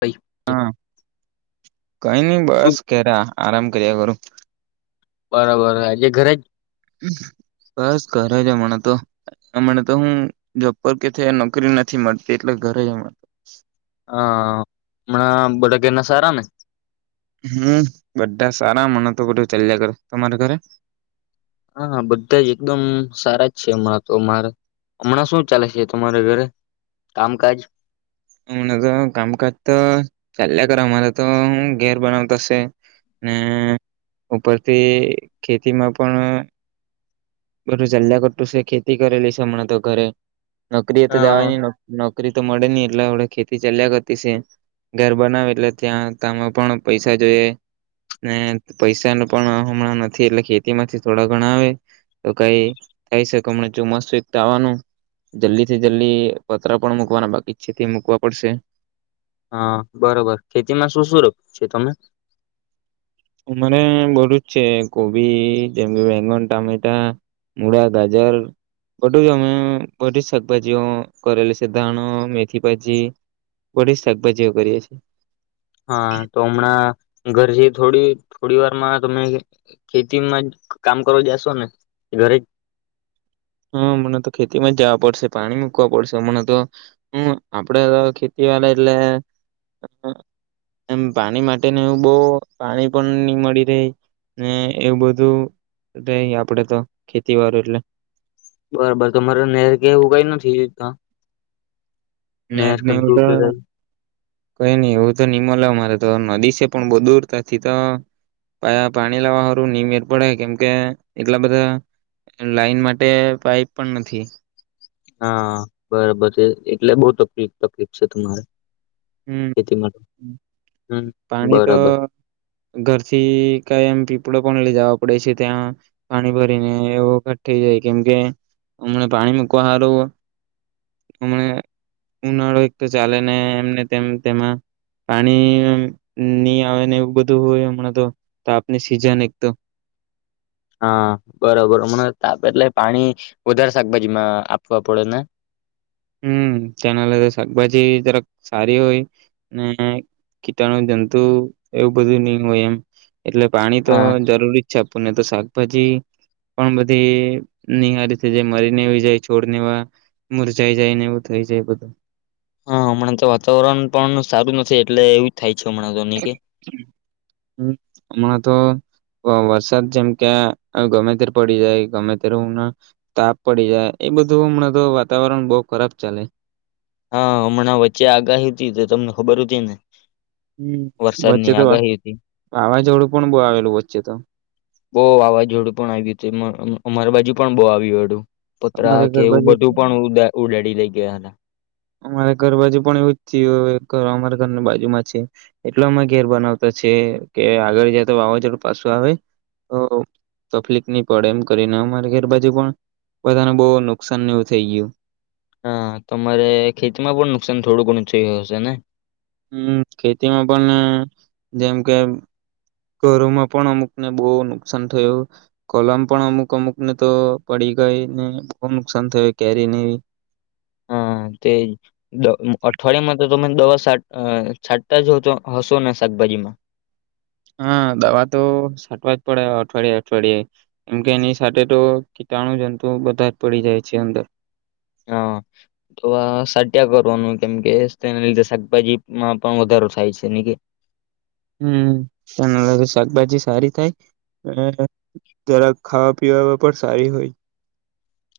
ભાઈ હા, કઈ નઈ શું બસ કેરા. આરામ કર્યા કરું. બરાબર હ જે ઘરે જ બસ ઘરે જમણ તો, હમને તો હું જોબપર કે થ નોકરી નથી મળતી એટલે ઘરે જ. હા હમણા બધા ઘેરના સારા ને? હમ્મ, બઢા સારા અમણા તો બઢુ ચલ્યા કરે, તમારા ઘરે હાં બધા જ એકદમ સારા જ છે અમણાં તો અમારા અમણાં શું ચાલે છે તમારે ઘરે કામકાજ? અમણા તો કામકાજ તો ચાલ્યા કરે અમારે તો ઉં ઘેર બનાવતો સે ને ઉપરથી ખેતીમાં પણ બઢુ ચાલ્યા કરતુ સે ખેતી કરેલી સે અમણાં તો ઘરે નોકરી એ તો હા જાવાય ની નો નોકરી તો મળે ની એટલે અવળે ખેતી ચાલ્યા કરતી સે, ઘેર બનાવે એટલે ત્યાં કામમાં પણ પૈસા જોએ ને પૈસા ન પણ હમણાં નથી એટલે ખેતી માંથી થોડા ઘણાં આવે તો કઈ થાય શકે અમણાં ચોમાસું એક તો આવાનું જલ્દી થી જલ્દી પતરા પણ મૂકવાના બાકી જ છે તે મુૂકવા પડશે હાં બરોબર ખેતીમાં શું શું રોપ્યુ છે તમે? અમારે બધું જ છે, કોબી જેમ કે વેંગન, ટામેટા મૂળા, ગાજર બઢુ જ અમે બઢી જ શાકભાજીઓ કરેલી સે ધાણો મેથીભાજી બધી જ શાકભાજીઓ કરીએ છે હાં તો અમણાં ઘરજી થોડી થોડી વારમાં તમે ખ ખેતીમાં જ કામ કરવા જાશો ને ઘરે જ હં અમડે તો ખેતીમાં જાવા પડશે, પાણી મૂકવા પડશે અમણે તો હમ આપડે ખેતી વાલા એટલે એમ પાણી માટેને એવે બો પાણી પણ ની મળી રેય ને એવું બધું રેય આપડે તો ખેતી વારુ એટલે બરાબર તમારે નેર કે એવું કંઈ નથી તાં? ન્હેર ને એવું તો કંઈ ની એવું તો ની મલે અમારે તો નદી છે પણ બો દુર થતી તો અ પાણી લાવાવારું ની મેર પડે કેમકે એટલા બધા લાઈન માટે પાઈપ પણ નથી હાં બરાબર છે, એટલે બો તકલીફ તકલીફ છે તમારે હમ્મ ખેતી માટે હમ પાની તો બરાબર ઘરથી કંઈ એમ પીપળો પણ લેય્ જાવા પડે છે ત્યાં પાણી ભરીને એ વખત થઈ જાય કેમકે અમણા પાણી મૂકવા હારું અમણે ઉનાળો એક તો ચાલેને એમને તેમ તેમાં પાણી ની આવે ને એવું બધું હોય અમણાં તો તાપની સિઝન એક તો હાં, બરાબર અમણાં તાપ એટલે પાણી વધારે શાકભાજીમાં આપવા પડે ને હમ તેના લ શાકભાજી જરાક સારી હોય ને કીટાણુ જંતુ એવું બધું નહી હોય એમ એટલે પાણી તો હા જરૂરી છાપુ ને તો શાકભાજી પણ બધી નિહારી થઈ જાય મરીને આવી જાય છોડવા મુર. જઈ જાય ને એવું થઈ જાય બધું. હા હમણાં તો વાતાવરણ પણ સારું નથી એટલે એવું થાય. છે હમણાં તો નહી કે હું અ. તો વરસાદ જેમ કે ગમે તે પડી જાય ગમે તે્યારે હમ તાપ પડી જાય એ બધું હમ તો વાતાવરણ બહુ ખરાબ ચાલે. હા હમણાં વચ્ચે આગાહી હતી તો તમને ખબર હતી ને. હ વચ્ચે વરસાદની તો આગાહી હતી વાવાઝોડું પણ બહ આવેલું વચ્ચે તો. બહુ વાવાઝોડું પણ આવ્યું હતું અમારી બાજુ પણ બહુ આવ એડું. અમારે પુતરા કે ઘર એવું બાજુ બધું તો- પણ ઉડાેડી લઈ ગયા હતા. અમારે ઘર બાજુ પણ એવું જ થયું અમારા ઘરની બાજુમાં છે એટલે અમે ઘેર બનાવતા છે કે આગળ જ તો વાવાઝોડું પાછું આવે તો તકલીફ નહી પડે એમ કરીને અમારી ઘર બાજુ પણ બધાને બહુ નુકસાન ન એવું થઈ ગયું. હા તમારે ખેતીમાં પણ નુકસાન થોડું ઘણું થયયું હશે ને. હમ ખેતીમાં પણ જેમ કે ઘરોમાં પણ અમુકને બહુ નુકસાન થયું કોલમ પણ અમુક અમુકને તો પડી ગઈ ને બહુ નુકસાન થયું કેરીને. હા તે અઠવાડિયામાં તો તમે દવા છાંટતા જ તો હશો ને શાકભાજીમાં. હા દવા તો સાટવા જ પડે અઠવાડિયે અઠવાડિયે એમ કે એની સાથે તો કીટાણુ જંતુ બધા જ પડી જાય છે અંદર. હા તો સાટા કરવાનું કેમ કે તેના લીધે શાકભાજીમાં પણ વધારો થાય છે ન કે. હમને લ શાકભાજી સારી થાય જરા ખાવા પીવા પણ સારી હોય.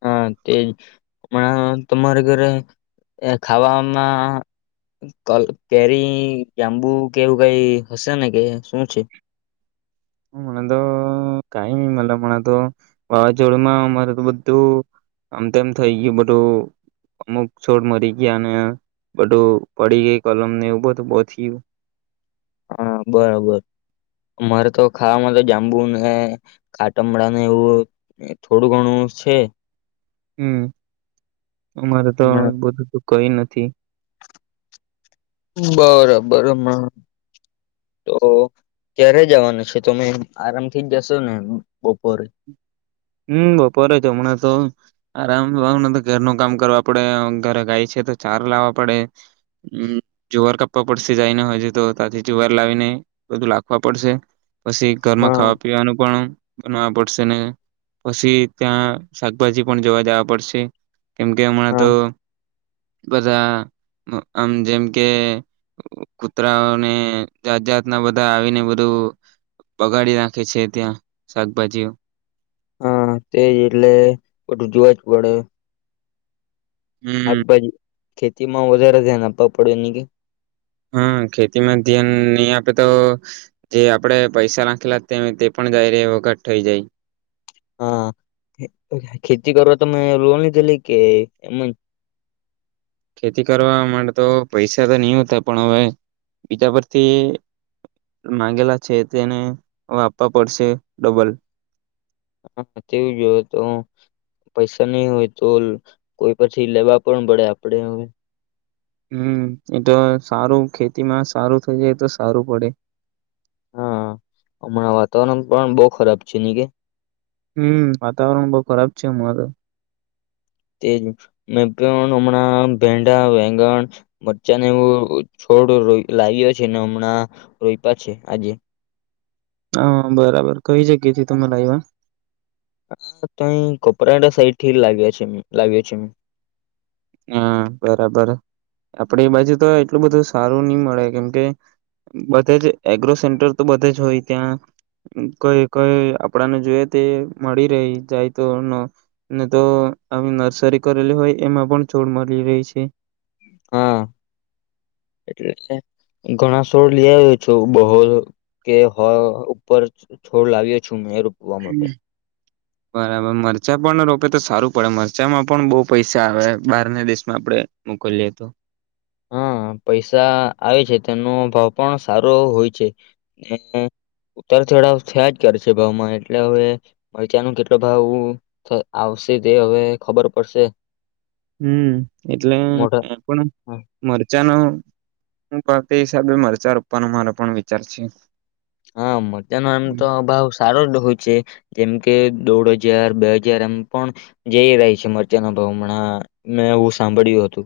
હા તેજ હણા તમારે ઘરે ખાવામાં કેરી જાંબુ કેવું કઈ હશે ને કે શું છે. મને તો કઈ ન મ મને તો વાવાઝોડમાં મારે તો બધું આમ તેમમ થઈ ગયું બધું અમુક છોડ મરી ગયા અને બધું પડી ગય કલમ ને એવું બધું બહતી ગયું. હા બરોબર મામારે તો ખાવામાં તો જાંબુ ને ખાટમડા ને એવું થોડું ઘણું છે. હમ. અમારે તો હમણાં બધું. કઈ નથી. બરોબર તો ક્યારે જવાનું છે તમે આરામ થી જ જશો ને બપોરે. હમ બપોરે જ હમણાં તો આરામ ઘરનું કામ કરવા પડે ઘરે ગાય છે તો ચાર લાવવા પડે જુવાર કાપવા પડશે જાયને હોય તો ત્યાથી જુવાર લાવીને બધું લખવા પડશે. પછી ઘર માં હા ખાવા પીવાનું પણ. બનાવા પડશે ને. પછી ત્યાં શાકભાજી પણ જોવા જવા પડશે. કેમ કે હમણાં હા તો. બધા આમ જેમ કે કુતરાઓને જાત જાતના બધા આવીને બધું બગાડી નાખે છે ત્યાં શાકભાજીઓ. હા તેજ એટલે બધું જોવા જ પડે. આગ હમ બાજ. ખેતી માં વધારે ધ્યાન આપવા પડ્યું નની કે. હા ખેતીમાં ધ્યાન નહી આપે તો જે આપડે પૈસા નાખેલા તે પણ જાય ર વખત થઈ જાય. હા ખેતી કરવા તને લોન લધેલી કે એમ. ખેતી કરવા માટે તો પૈસા તો નહી હોતા પણ હવે બીજા પરથી માંગેલા છે તેને હવે આપવા પડશે ડબલ. હા તેવું જો તો પૈસા નહી હોય તો કોઈ પછી લેવા પણ પડે આપડે હવે. હમ એ તો સારું ખેતીમાં સારું થઈ જાય તો સારું પડે. હા હમણાં વાતાવરણ પણ બહ ખરાબ છે ની કે. હમ વાતાાવરણ બ ખરાબ છે એમું. તેજ મે પણ હમણાં ભેંડા વેંગણ મરચા એવું છોડ લાવ્યો છે હમણાં રોપ્યા છે આજે. હા બરાબર કઈ જગ્યાથી તમારા લાવ્યા. હા તાઈ કપરાડા સઈડ થી લાવ્યા છે [unintelligible] લાવ્યા છે. હા બરાબર આપડે એ બાજુ તો એટલું બધું સારું ની મળે કેમકે બધે જ એગ્રો સેન્ટર તો બધે જ હોય ત્યાં કઈ કઈ આપડાને જોઈ તે મળી રહી જાય તો નો ને તો આવી નર્સરી કરેલી હોય એમાં પણ છોડ મળી રેય છે. હા, એટલે ઘણા છોડ લી આવ્યો છું બહો કે હો ઉપર છોડ લાવ્યો છું. [unintelligible] રોપવા માટે. બરાબર મરચા પણ રોપે તો સા સારું પડે મરચામાં પણ બો પૈસા આવે બહારને દેશમાં આપણે મોકલીએ તો. હા પૈસા આવે છે તેનો ભાવ પણ સારો હોય છે ઉતાર ચઢાવ થયા જ કરે છે ભાવમાં એટલે હવે મરચાનું કેટલો ભાવ આવશે તે હવે ખબર પડશે. હમ્મ એટલે મોટો એમ પણ મરચાં નો હું ભાવ તે હિસાબે મરચાં રોપવાનો મારો પણ વિચાર છે. હા, મરચાનો આમ તો અ ભાવ સારો જ હોય છે જેમ કે દોઢ હજાર બે હજાર એમ પણ જઈ રહી છે મરચાના ભાવ હમણા મેં એવું સાંભળ્યું હતું.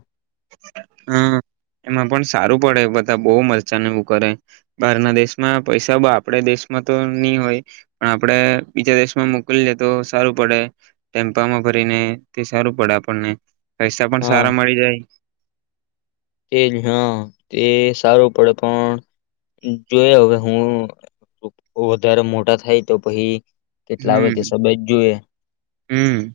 હા એમાં પણ સારું પડે બધા બો મરચાને એવું કરે બહારના દેશમાં પૈસા પણ આપણે દેશમાં તો ની હોય પણ આપણેે બીજા દેશમાં મોકલીએ તો સારું પડે ટેમ્પામાં ભરીને તે સારું પડે આપણને. પૈસા પણ સારા મળી જાય. તે જ હા તે સારું પડે પણ જોયે હવે હું વધારે મોટા થાય તો પહી કેટલા આવે તે હમ હિસાબે જોઈએ. હમ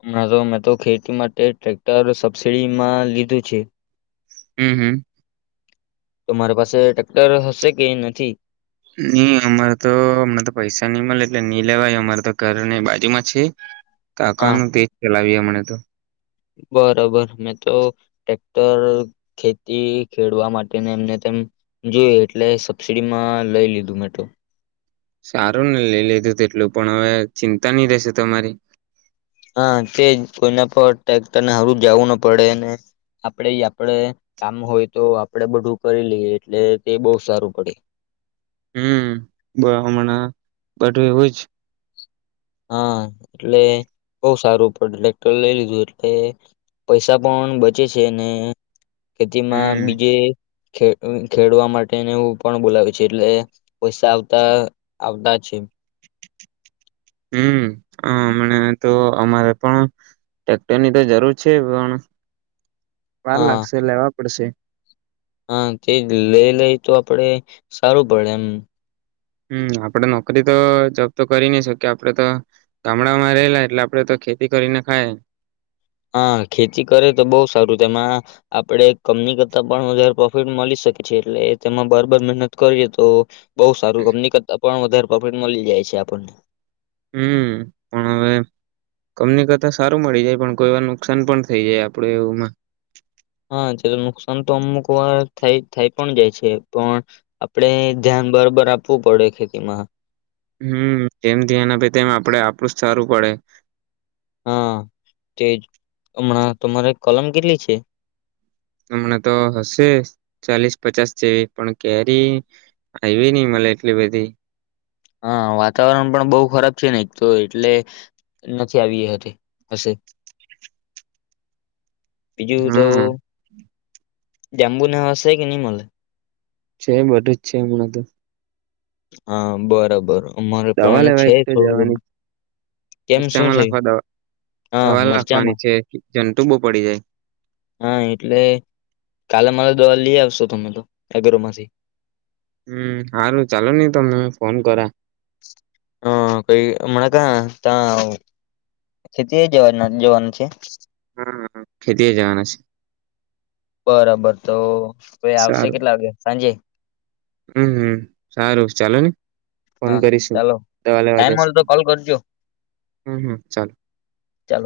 હમણાં તો મેં તો ખેતી માટે ટ્રેક્ટર સબસીડીમાં લીધું છે. હામ હમ્મ. તો માર પાસે ટ્રેક્ટર હશે કે નથી? ની અમારે તો હમણા તો પૈસા ની મળે એટલે ની લેવાય અમારે તો ઘરને બાજુમાં છે હા કાકાનું તેજ ચલાવ્યે અમે. ને તો બરોબર મેં તો ટ્રેક્ટર ખેતી ખેડવા માટે એમને તેમ જોયે એટલે સબસીડીમાં લઈ લીધું મેં તો. સારું ને લઈ લીધું તેટલું પણ હવે ચિંતા નહી રહેશે તમારી. હા તે જ કોઈના પર ટ્રેક્ટરને હારુ જવું ન પડે ને આપડે આપડે કામ હોય તો આપણેે બધું કરી લઈએ એટલે તે બો સારું પડે. હમ્મ, બ હમણાં બધુ એવું જ હા એટલે બો સારું પડે ટ્રેક્ટર લઈ લીધું એટલે પૈસા પણ બચે છે ને ખેતીમાં હમ બીજે ખે ખેડવા માટેને એવું પણ બોલાવે છે એટલે પૈસા આવતા આવતા છે. હમ્મ હમણે તો અમારે પણ ટ્રેક્ટર ની તો જરૂર છે પણ વાર હા લાગશે લેવા પડશે. હા તેજ લઈ લઈ તો આપડે સારું પડે એમ. હમ્મ આપડે નોકરી તો જોબ તો કરી નહી શકીએ આપડે તો ગામડામાં રહેલા એટલે આપડે તો ખેતી કરીને ખાયે. હા ખેતી કરે તો બહું સારું તેમાં આપડે કમની કરતા પણ વધારે પ્રોફિટ મળી શકે છે એટલે તેમાં બરાબર મહેનત કરીએ તો બહુ સારું કંપની કરતાં પણ વધારે પ્રોફિટ મળી જાય છે આપણને. હમ્મ પણ હવે કંપની કરતા સારું મળી જાય પણ કોઈ વાર નુકસાન પણ થઈ જાય આપડુ એવું માં હા જે નુકસાન તો અમુક વાર થઈ થઈ પણ જાય છે પણ આપણે ધ્યાન બરાબર આપવું પડે ખેતીમાં. હમ્મ જેમ ધ્યાન આપે તેમ આપણે આપણું સારું પડે. હા, તેજ હમણાં તમારે કલમ કેટલી છે? હમણાં તો હશે ચાલીસ પચાસ જેવી પણ કેરી આયવી નઈ મલે એટલી બધી હા વાતાવરણ પણ બહુ ખરાબ છે ને એક તો એટલે નથી આવી હતી હશે પીજું તો હા જામ બુ નાશે કેનીમલે છે બધું જ છે હમણાં તો હા બરાબર અમારે દવા પણ લેવા છે એક તો થોડું ઘણું જવાની કેમ શું ખર્ચામાં થયું લખવા દવા હા દવા લખવાની મરચામાં છે જટુ બહ પડી જાય હા એટલે કાલે મારે દવા લઈ આવશો તમે તો એગ્રમાંથી હમ સારું ચાલો નઈ તમને ફોન કરા હ કઈ હમણા ક ત્યાં ખેતી જવા જવાનું છે હા ખેતી જવાનું છે બરાબર તો કોઈ આવશે સારું કેટલા વાગે સાંજે હમ હમ સારું ચાલો ને ફોન હા કરીશું ચાલો દવા લેવા ટાઈમ જસ્ હોય તો કોલ કરજો હમ હમ ચાલો ચાલો